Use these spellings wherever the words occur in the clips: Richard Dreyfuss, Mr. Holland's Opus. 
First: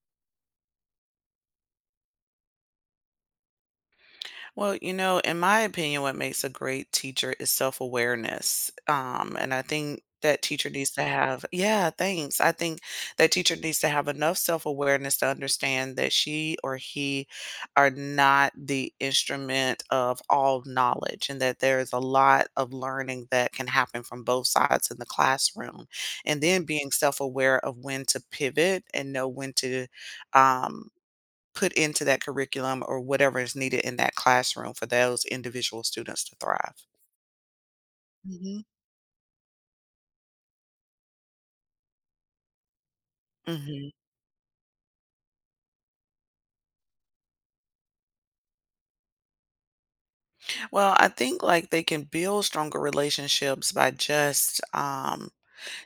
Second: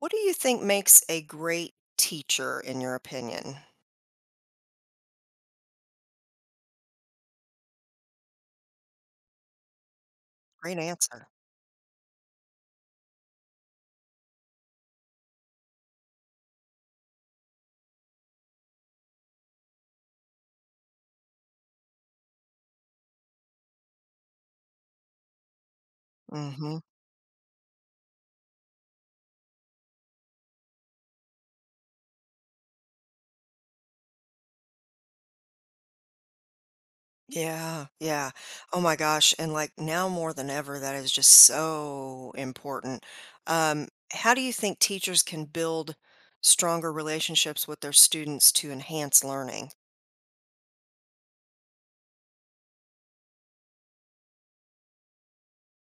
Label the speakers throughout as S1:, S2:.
S1: What do you think makes a great teacher in your opinion?
S2: Well, you know, in my opinion, what makes a great teacher is self awareness. And I think that teacher
S1: Great
S2: needs to
S1: answer.
S2: have, yeah, thanks. I think that teacher needs to have enough self awareness to understand that she or he are not the instrument of all knowledge and that there is a lot of learning that can happen from both sides in the classroom. And then
S1: Mhm.
S2: being self aware of when to pivot and know when to um, put into that curriculum or whatever is needed in that classroom for those individual students to thrive.
S1: Yeah, yeah.
S2: Mhm.
S1: Oh my gosh, and, like, now more than ever, that is just so important.
S2: Mhm.
S1: How do you think teachers can build stronger relationships with their students to enhance learning?
S2: Well, I think, like, they can build stronger relationships by just,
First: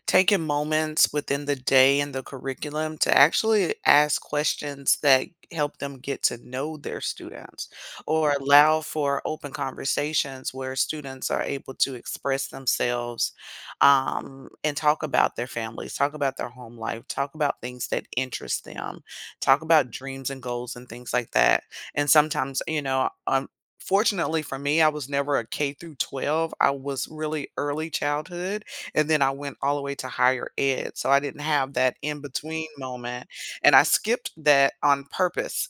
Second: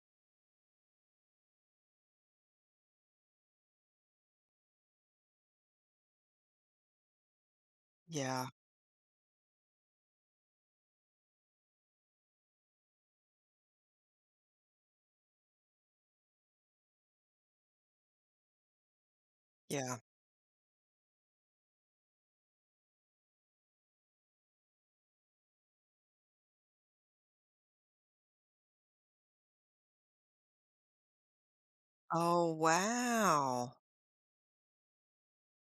S2: taking moments within the day and the curriculum to actually ask questions that help them get to know their students or
S1: Yeah,
S2: allow for open conversations where students are able to express themselves and talk about their families, talk about their home life, talk about things that interest them, talk about
S1: yeah.
S2: dreams and goals and things like that. And sometimes, you know, fortunately for me, I was never a K through 12. I was really early childhood and then I went all the way to higher ed, so I didn't have that in
S1: Oh,
S2: between moment, and
S1: wow.
S2: I skipped that on purpose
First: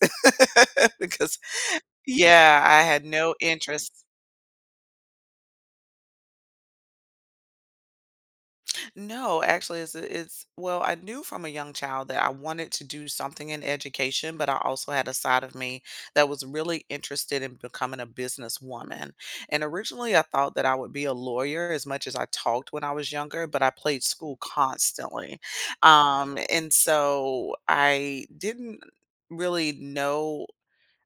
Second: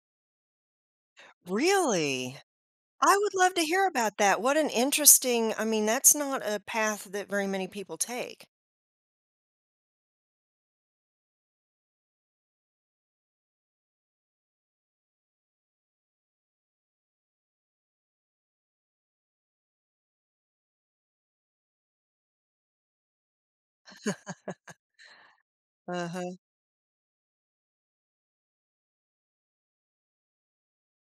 S2: because
S1: Really?
S2: Yeah, I had
S1: I
S2: no
S1: would love to hear
S2: interest.
S1: about that. What an interesting I mean, that's not a path that very many people take.
S2: No, actually, it's well, I knew from a young child that I wanted to do something in education, but I also had a side of me that was really interested in becoming a businesswoman. And originally, I thought that I would be a lawyer as much as I talked when I was younger, but I played school constantly.
S1: Uh-huh.
S2: And so I didn't really know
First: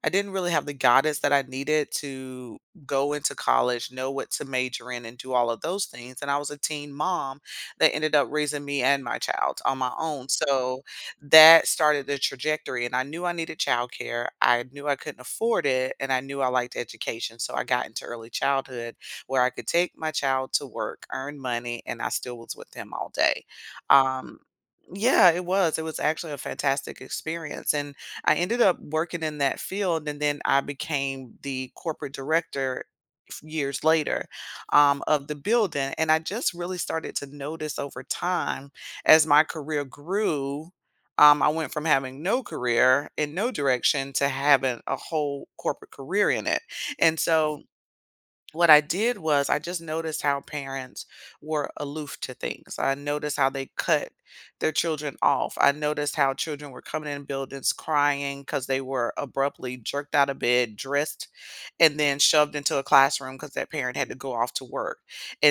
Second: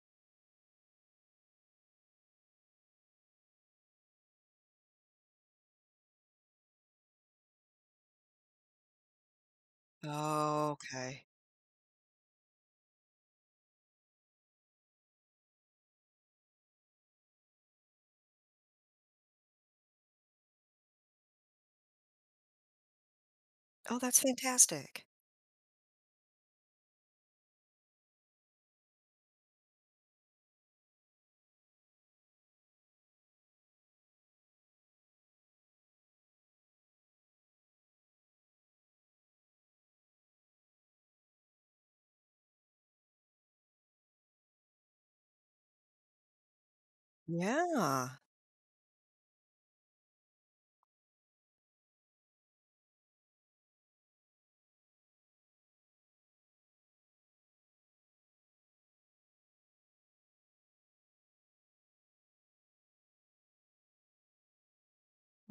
S2: I didn't really have the guidance that I needed to go into college, know what to major in, and do all of those things. And I was a teen mom that ended up raising me and my child on my own.
S1: Oh,
S2: So
S1: okay.
S2: that started the trajectory. And I knew I needed childcare. I knew I couldn't afford it. And I knew I liked education. So I got into early childhood where I could take my child to work, earn money, and I still was with him all day.
S1: Oh, that's
S2: Um,
S1: fantastic.
S2: yeah, it was. It was actually a fantastic experience. And I ended up working in that field, and then I became the corporate director years later of the building. And I just really started to notice over time as my career grew. I went from having no career in no direction to having a whole corporate career in it. And so
S1: Yeah.
S2: what I did was I just noticed how parents were aloof to things. I noticed how they cut their children off. I noticed how children were coming in buildings crying because they were abruptly jerked out of bed, dressed, and then shoved into a classroom because that parent had to go off to work.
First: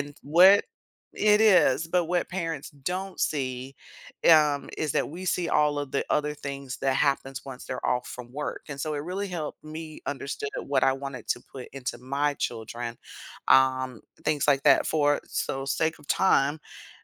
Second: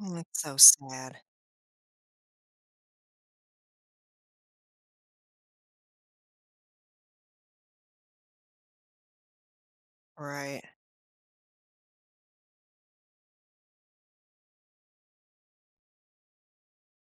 S1: Oh, that's so
S2: what
S1: sad.
S2: it is, but what parents don't see is that we see all of the other things that happens once they're off from work, and so it really helped me understood
S1: Right.
S2: what I wanted to put into my children, things like that. For so sake of time,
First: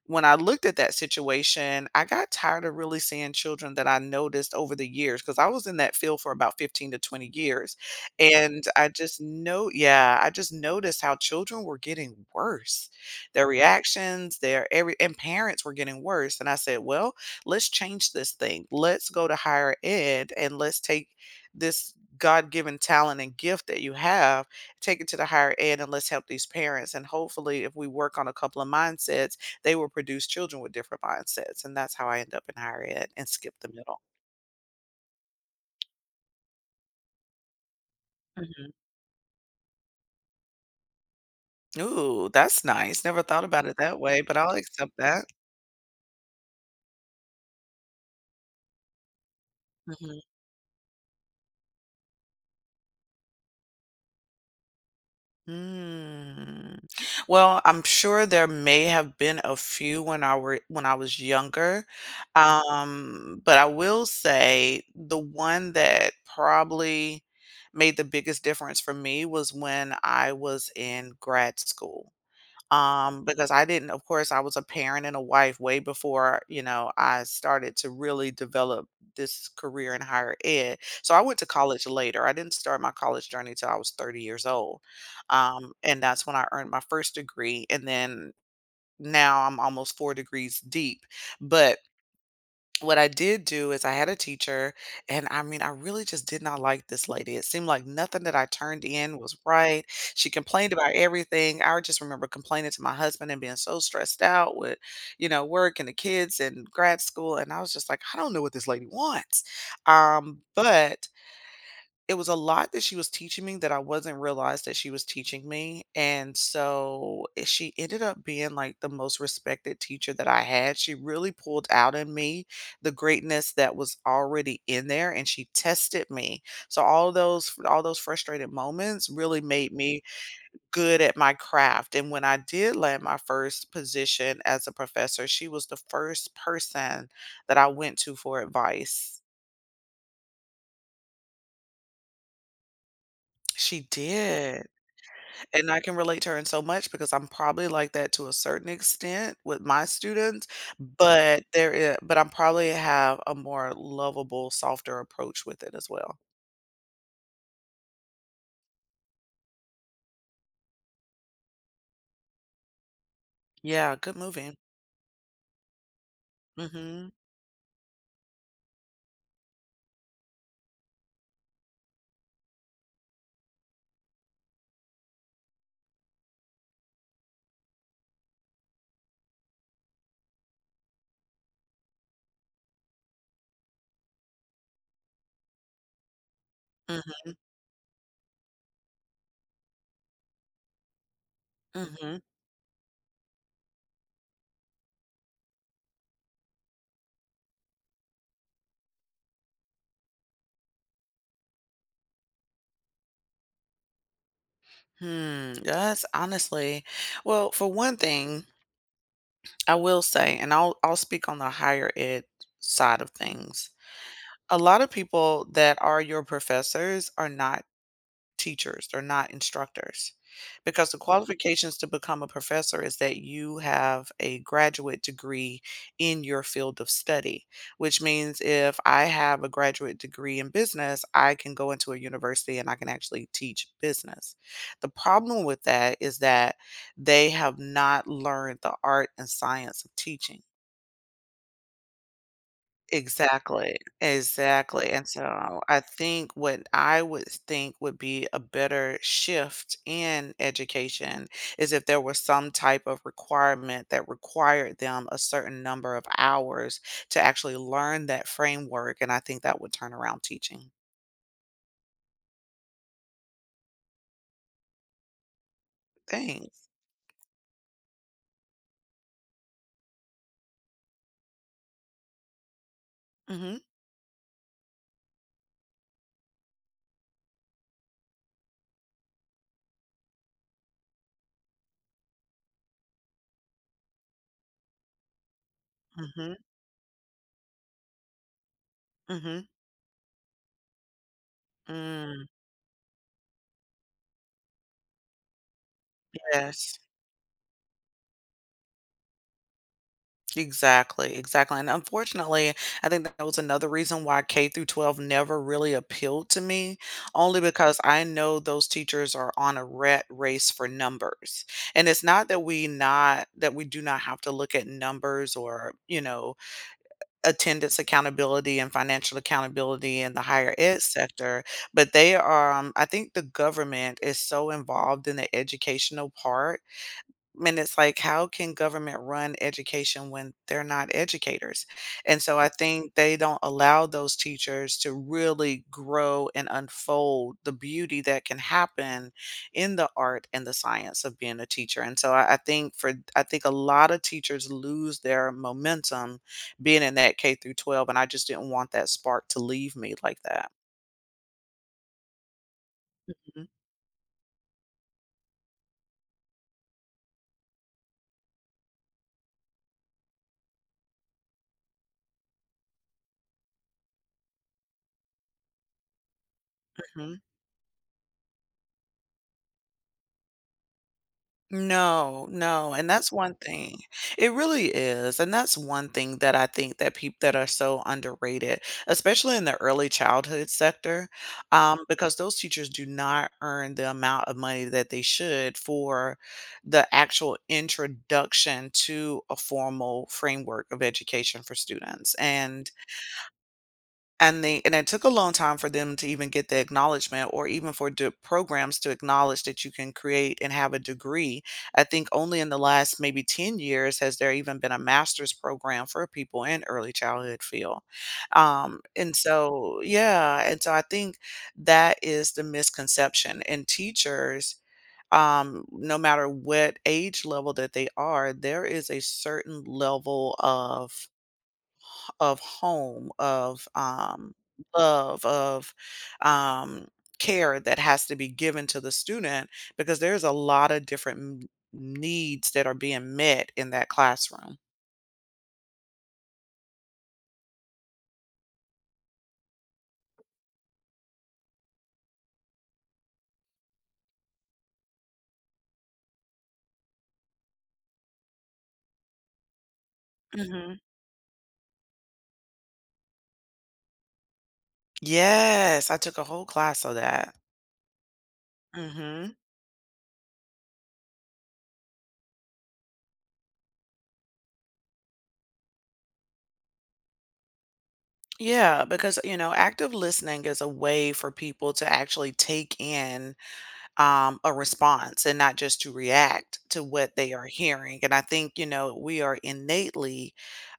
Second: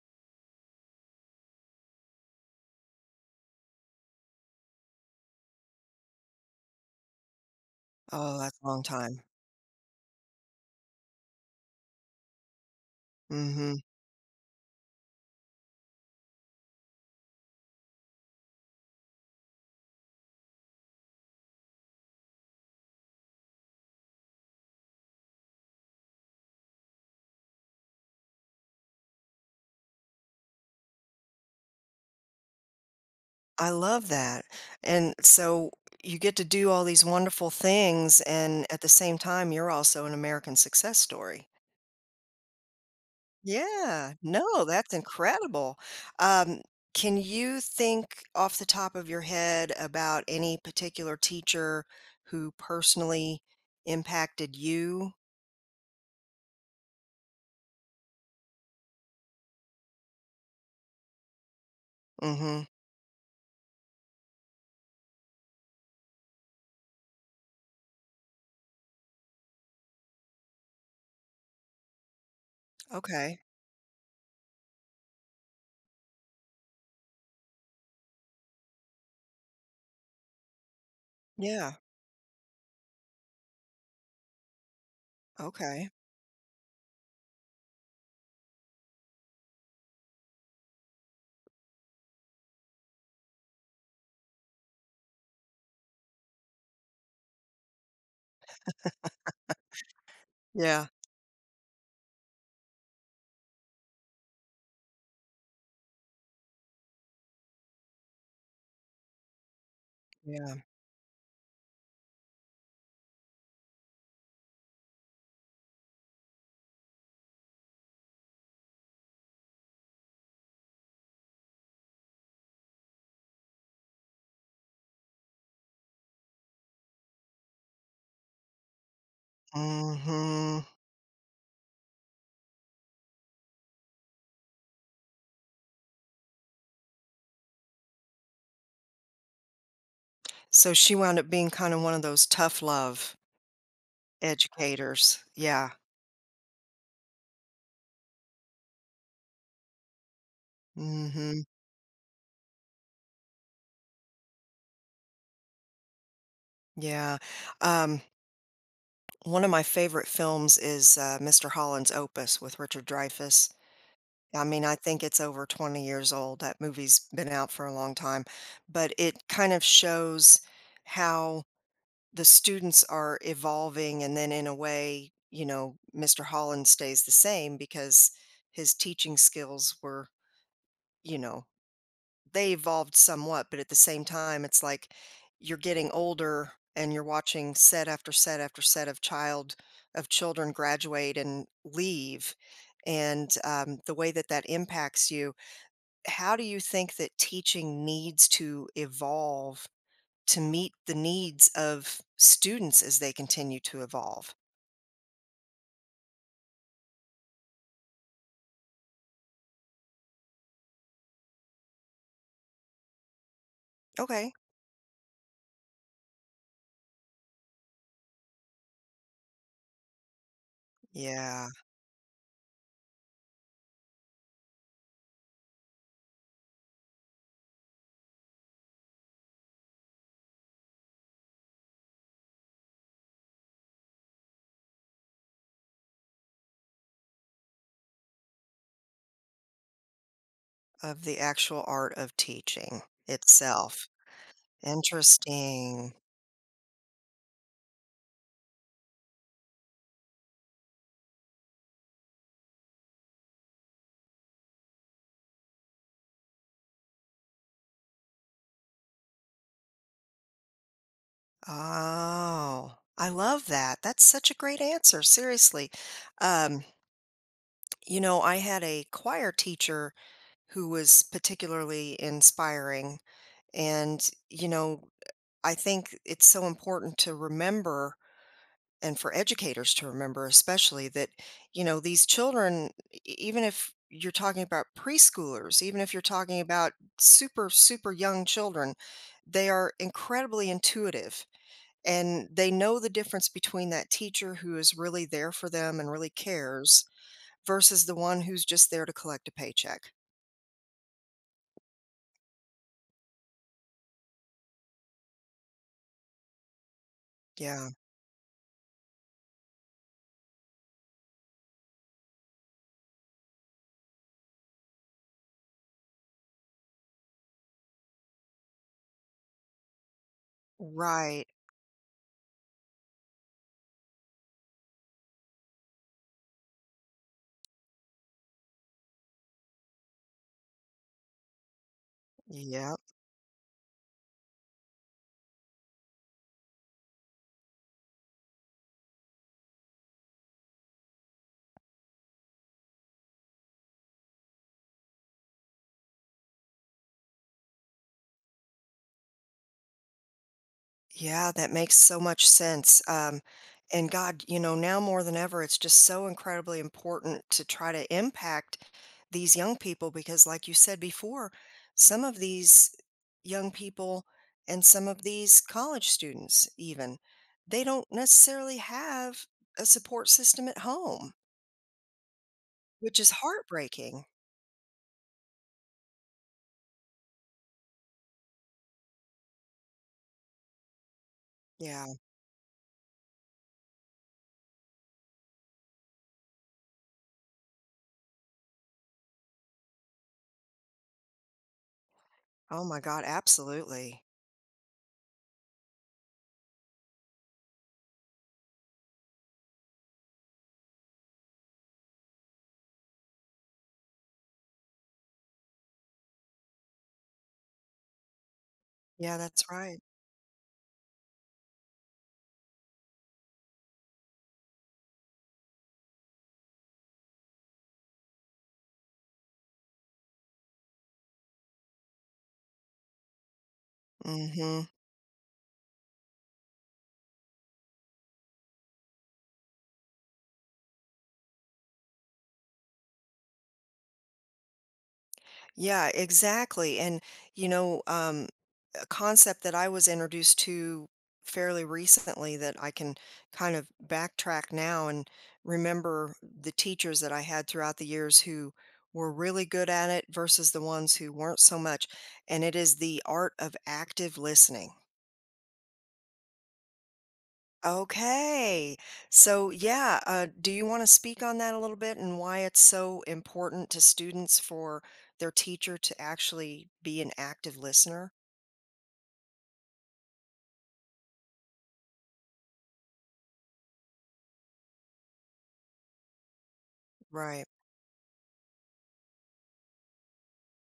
S2: when I looked at that situation, I got tired of really seeing children that I noticed over the years, because I was in that field for about 15 to 20 years,
S1: Oh, that's
S2: and
S1: a long
S2: I just
S1: time.
S2: know, yeah, I just noticed how children were getting worse, their
S1: Mhm.
S2: reactions, their every, and parents were getting worse. And I said, well, let's change this thing. Let's go to higher ed and let's take this God given talent and gift that you have, take it to the higher ed and let's help these parents. And hopefully, if we work on a couple of mindsets, they will produce children with different mindsets. And that's how I end up in higher ed and skip the
S1: I
S2: middle.
S1: love that. And so you get to do all these wonderful things, and
S2: Mhm.
S1: at the same time, you're also an American success story.
S2: Ooh, that's nice. Never thought about it that
S1: Yeah.
S2: way, but I'll
S1: No,
S2: accept
S1: that's
S2: that.
S1: incredible. Um, can you think off the top of your head about any particular teacher who personally impacted you?
S2: Mm. Well, I'm sure there may have been a few when I was younger.
S1: Mhm.
S2: But I will say the one that probably made the biggest difference for me was when I was in grad school,
S1: Okay.
S2: because I didn't, of course, I was a parent and a wife way before, you know, I started to really develop this career in higher ed. So I went to
S1: Yeah,
S2: college later. I didn't start my college journey till I was 30 years old.
S1: okay.
S2: And that's when I earned my first degree. And then now I'm almost four degrees deep. But what I did do is I had a teacher, and I mean, I really just did not like this lady. It seemed like nothing that I turned in was right. She complained
S1: Yeah,
S2: about everything. I just remember complaining to my husband and being so stressed out with, you know, work and the kids and grad school. And I was just like, I don't know what this lady wants.
S1: yeah.
S2: But it was a lot that she was teaching me that I wasn't realize that she was teaching me, and so, she ended up being, like, the most respected teacher that I had. She really pulled out in me the greatness that was already in there, and she tested me. So all those frustrated moments really made me
S1: Mhm.
S2: good at my craft, and when I did land my first position as a professor, she was the first person that I went to for advice.
S1: So she wound up being kinda one of those tough love
S2: She did.
S1: educators.
S2: And
S1: Yeah.
S2: I can relate to her in so much because I'm probably like that to a certain extent with my students, but
S1: Mhm.
S2: there is, but I'm probably have a more lovable, softer approach with it as well.
S1: Yeah. Um, One of my favorite films is, Mr. Holland's Opus with Richard Dreyfuss.
S2: Yeah, good
S1: I
S2: movie.
S1: mean, I think it's over 20 years old. That movie's
S2: Mhm.
S1: been out for a long time, but it kind of shows how the students are evolving, and then, in a way, you know, Mr. Holland stays the same because his teaching skills were, you know, they evolved somewhat, but at the same time it's like you're getting older and you're
S2: Mhm.
S1: watching set after set after set of child of children graduate and
S2: Mhm.
S1: leave. And the way that that impacts you, how do you think that teaching needs to evolve to meet the needs of students as they continue to evolve?
S2: Hmm. That's honestly, well, for one thing, I will say, and I'll speak on the higher ed side of things.
S1: Okay.
S2: A lot of people that are your professors are not teachers, they're not instructors. Because the
S1: Yeah,
S2: qualifications to become a professor is that you have a graduate degree in your field of study, which means if I have a graduate degree in business, I can go into a university and I can actually teach business. The problem with that is that they have not learned the art and science of teaching.
S1: of the actual art of teaching
S2: Exactly,
S1: itself.
S2: exactly, and so I
S1: Interesting.
S2: think what I would think would be a better shift in education is if there was some type of requirement that required them a certain number of hours to actually learn that framework, and I think that would turn around teaching.
S1: Oh, I love that. That's such a great answer, seriously. Um,
S2: Thanks.
S1: you know, I had a choir teacher who was particularly inspiring.
S2: Mhm,
S1: And, you know, I think it's so important to remember, and for educators to remember especially, that you know these children even if you're talking about preschoolers, even if you're
S2: mhm,
S1: talking about super super young children,
S2: mhm,
S1: they are incredibly intuitive,
S2: mm,
S1: and they know the difference between that teacher who is really there for them and really
S2: yes.
S1: cares versus the one who's just there to collect a paycheck.
S2: Exactly, exactly. And unfortunately, I think that was another reason why K through 12 never really appealed to me, only
S1: Yeah.
S2: because I know those teachers are on a rat race for numbers. And it's not that we do not have to look at numbers or, you know, attendance accountability and financial accountability in the higher ed
S1: Right.
S2: sector, but they are, I think the government is so involved in the educational part, and it's like, how can government run education when they're not educators? And so I
S1: Yeah.
S2: think they don't allow those teachers to really grow and unfold the beauty that can happen in the art and the science of being a teacher. And so I think a lot of teachers lose their momentum being in that K through 12, and I just didn't want that spark to leave me like that.
S1: Yeah, that makes so much sense. And God, you know, now more than ever, it's just so incredibly important to try to impact these young people because, like you said before, some of these young people and some of these college students, even,
S2: Mhm.
S1: they don't necessarily have a support system at home,
S2: No, no, and
S1: which is
S2: that's one thing.
S1: heartbreaking.
S2: It really is, and that's one thing that I think that people that are so underrated, especially in the early childhood sector,
S1: Yeah.
S2: because those teachers do not earn the amount of money that they should for the actual introduction to a formal framework of education for students.
S1: Oh my God, absolutely.
S2: And they and it took a long time for them to even get the acknowledgement or even for programs to acknowledge that you can create and have a degree. I think only in the last maybe 10 years has there even been a master's program for people in early childhood field. And
S1: Yeah, that's
S2: so,
S1: right.
S2: yeah, and so I think that is the misconception. And teachers, no matter what age level that they are, there is a certain level of home, of
S1: Mm hmm.
S2: love, of um, care that has to be given to the student, because there's a lot of different needs that are being met in that classroom.
S1: Yeah, exactly. And, you know, a concept that I was introduced to fairly recently that I can kind of backtrack now and remember the teachers that I had throughout the years who were really good at it versus the
S2: Hmm.
S1: ones who weren't so much. And it is the art of active listening.
S2: Yes, I took a whole class of that.
S1: Okay.
S2: Hmm.
S1: So, yeah, do you want to speak on that a little bit and why it's so important to students for their teacher to actually be an active listener?
S2: Yeah, because, you know, active listening is a way for people to actually take in a response and not just to react to what they
S1: Right.
S2: are hearing. And I think, you know, we are innately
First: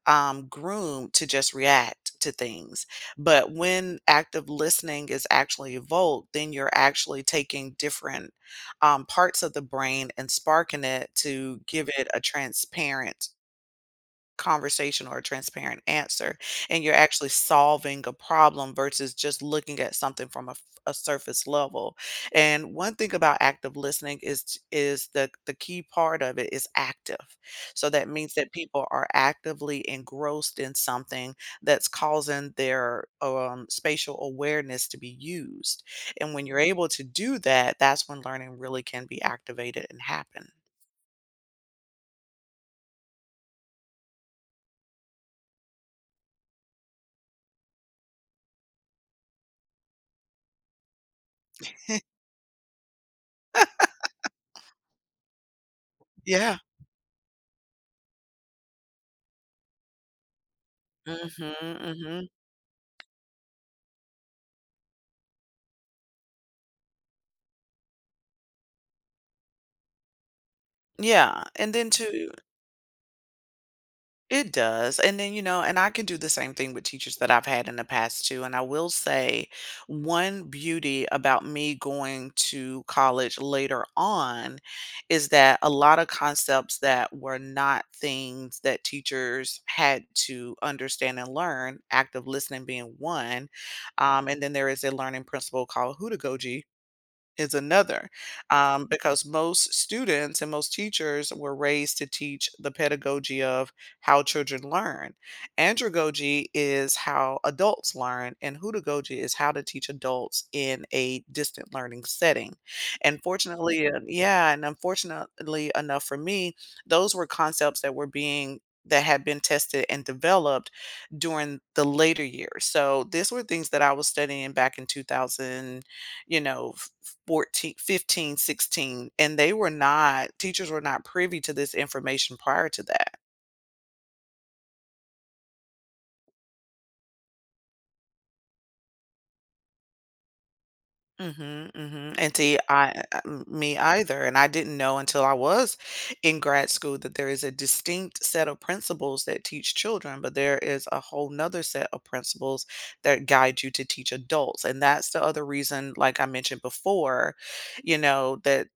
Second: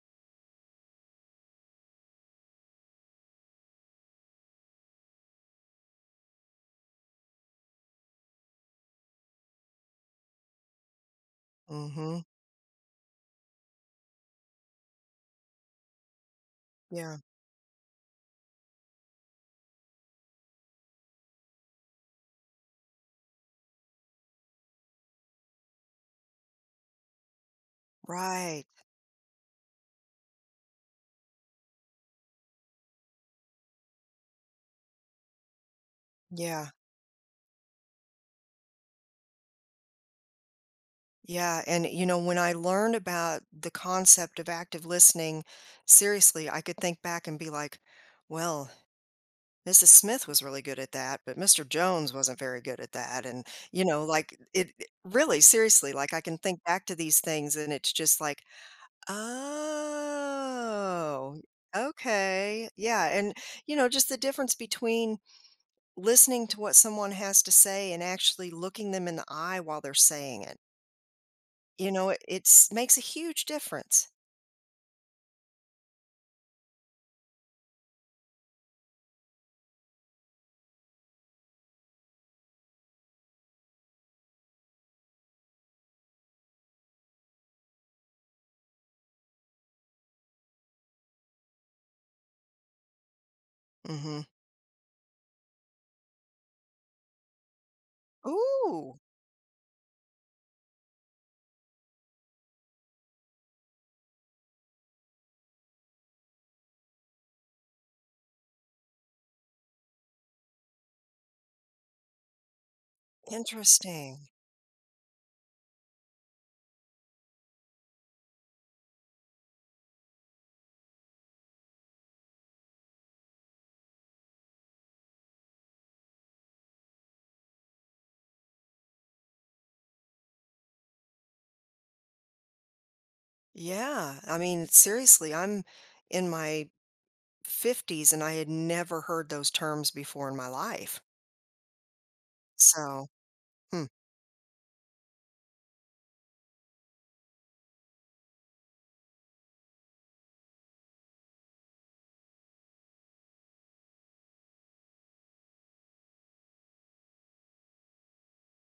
S2: groomed to just react to things. But when active listening is actually evoked, then you're actually taking different parts of the brain and sparking it to give it a
S1: Mm-hmm.
S2: transparent conversation or a transparent answer, and you're
S1: Yeah.
S2: actually solving a problem versus just looking at something from a, a surface level. And one thing about active listening is, is the key part of it is active. So that means that
S1: Right.
S2: people are actively engrossed in something that's causing their spatial awareness to be used, and when you're
S1: Yeah.
S2: able to do that, that's when learning really can be activated and happen.
S1: Yeah. And, you know, when I learned about the concept of active listening, seriously, I could think back and be like, well, Mrs. Smith was really good at that, but Mr. Jones wasn't very good at that, and, you know, like, it really, seriously, like, I can
S2: Yeah.
S1: think back to these things, and it's just like, "Oh,
S2: Hmm. Hmm.
S1: okay." Yeah, and, you know, just the difference between listening to what someone has to say and actually looking them in the eye while they're saying it,
S2: Yeah, and then
S1: you know, it
S2: too,
S1: it's makes a huge difference.
S2: it does. And then, you know, and I can do the same thing with teachers that I've had in the past too. And I will say, one beauty about me going to college later on is that a lot of concepts that were not things that teachers had to understand and learn, active listening being one.
S1: Mhm.
S2: And then there is a learning principle called hudagogy is another,
S1: Ooh,
S2: because most students and most teachers were raised to teach the pedagogy of how children learn. Andragogy is how adults learn, and hudagogy is how to teach adults in a distant learning setting. And fortunately,
S1: interesting.
S2: yeah, and unfortunately enough for me, those were concepts that were being that had been tested and developed during the later years. So these were things that I was studying back in 2000, you know 14, 15, 16, and they were not teachers were not privy to this information prior to that.
S1: Yeah, I mean, seriously, I'm in my 50s and I had never heard those terms before in my life.
S2: Mhm, mhm, and see,
S1: So,
S2: me
S1: hmm,
S2: either, and I didn't know until I was in grad school that there is a distinct set of principles that teach children, but there is a whole whole 'nother set of principles that guide you to teach adults, and that's the other reason, like I mentioned before, you know, that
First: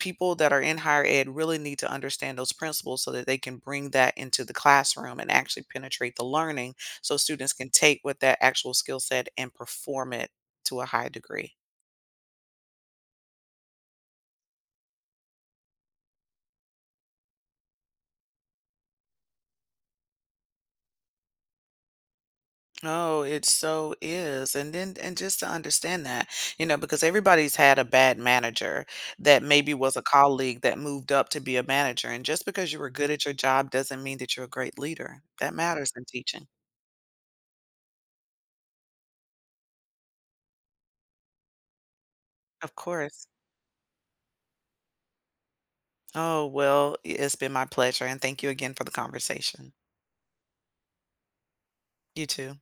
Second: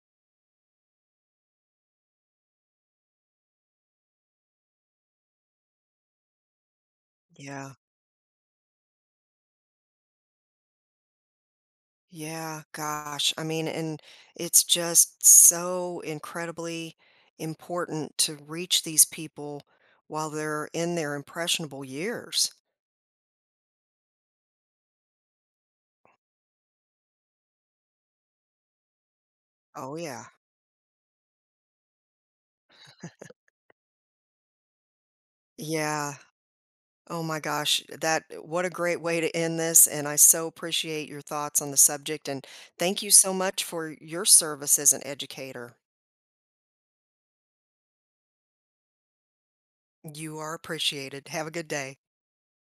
S2: people that are in higher ed really need to understand those principles so that they can bring that into the classroom and actually penetrate the learning so students can
S1: yeah.
S2: take what that actual skill set and perform it to a high degree.
S1: Yeah, gosh. I mean, and it's just so incredibly important to reach these people while they're in their impressionable years.
S2: Oh, it so is. And then, and just to understand that, you know, because everybody's had a bad manager that maybe was
S1: Oh,
S2: a
S1: yeah.
S2: colleague that moved up to be a manager. And just because you were good at your job doesn't mean that you're a great leader. That matters in
S1: Yeah.
S2: teaching.
S1: Oh, my gosh. That, what a great way to end this. And I so appreciate your thoughts on the subject. And
S2: Of
S1: thank you
S2: course.
S1: so much for your service as an educator.
S2: Oh, well, it's been my pleasure, and thank you again for the conversation.
S1: You are appreciated. Have a good day.
S2: You too.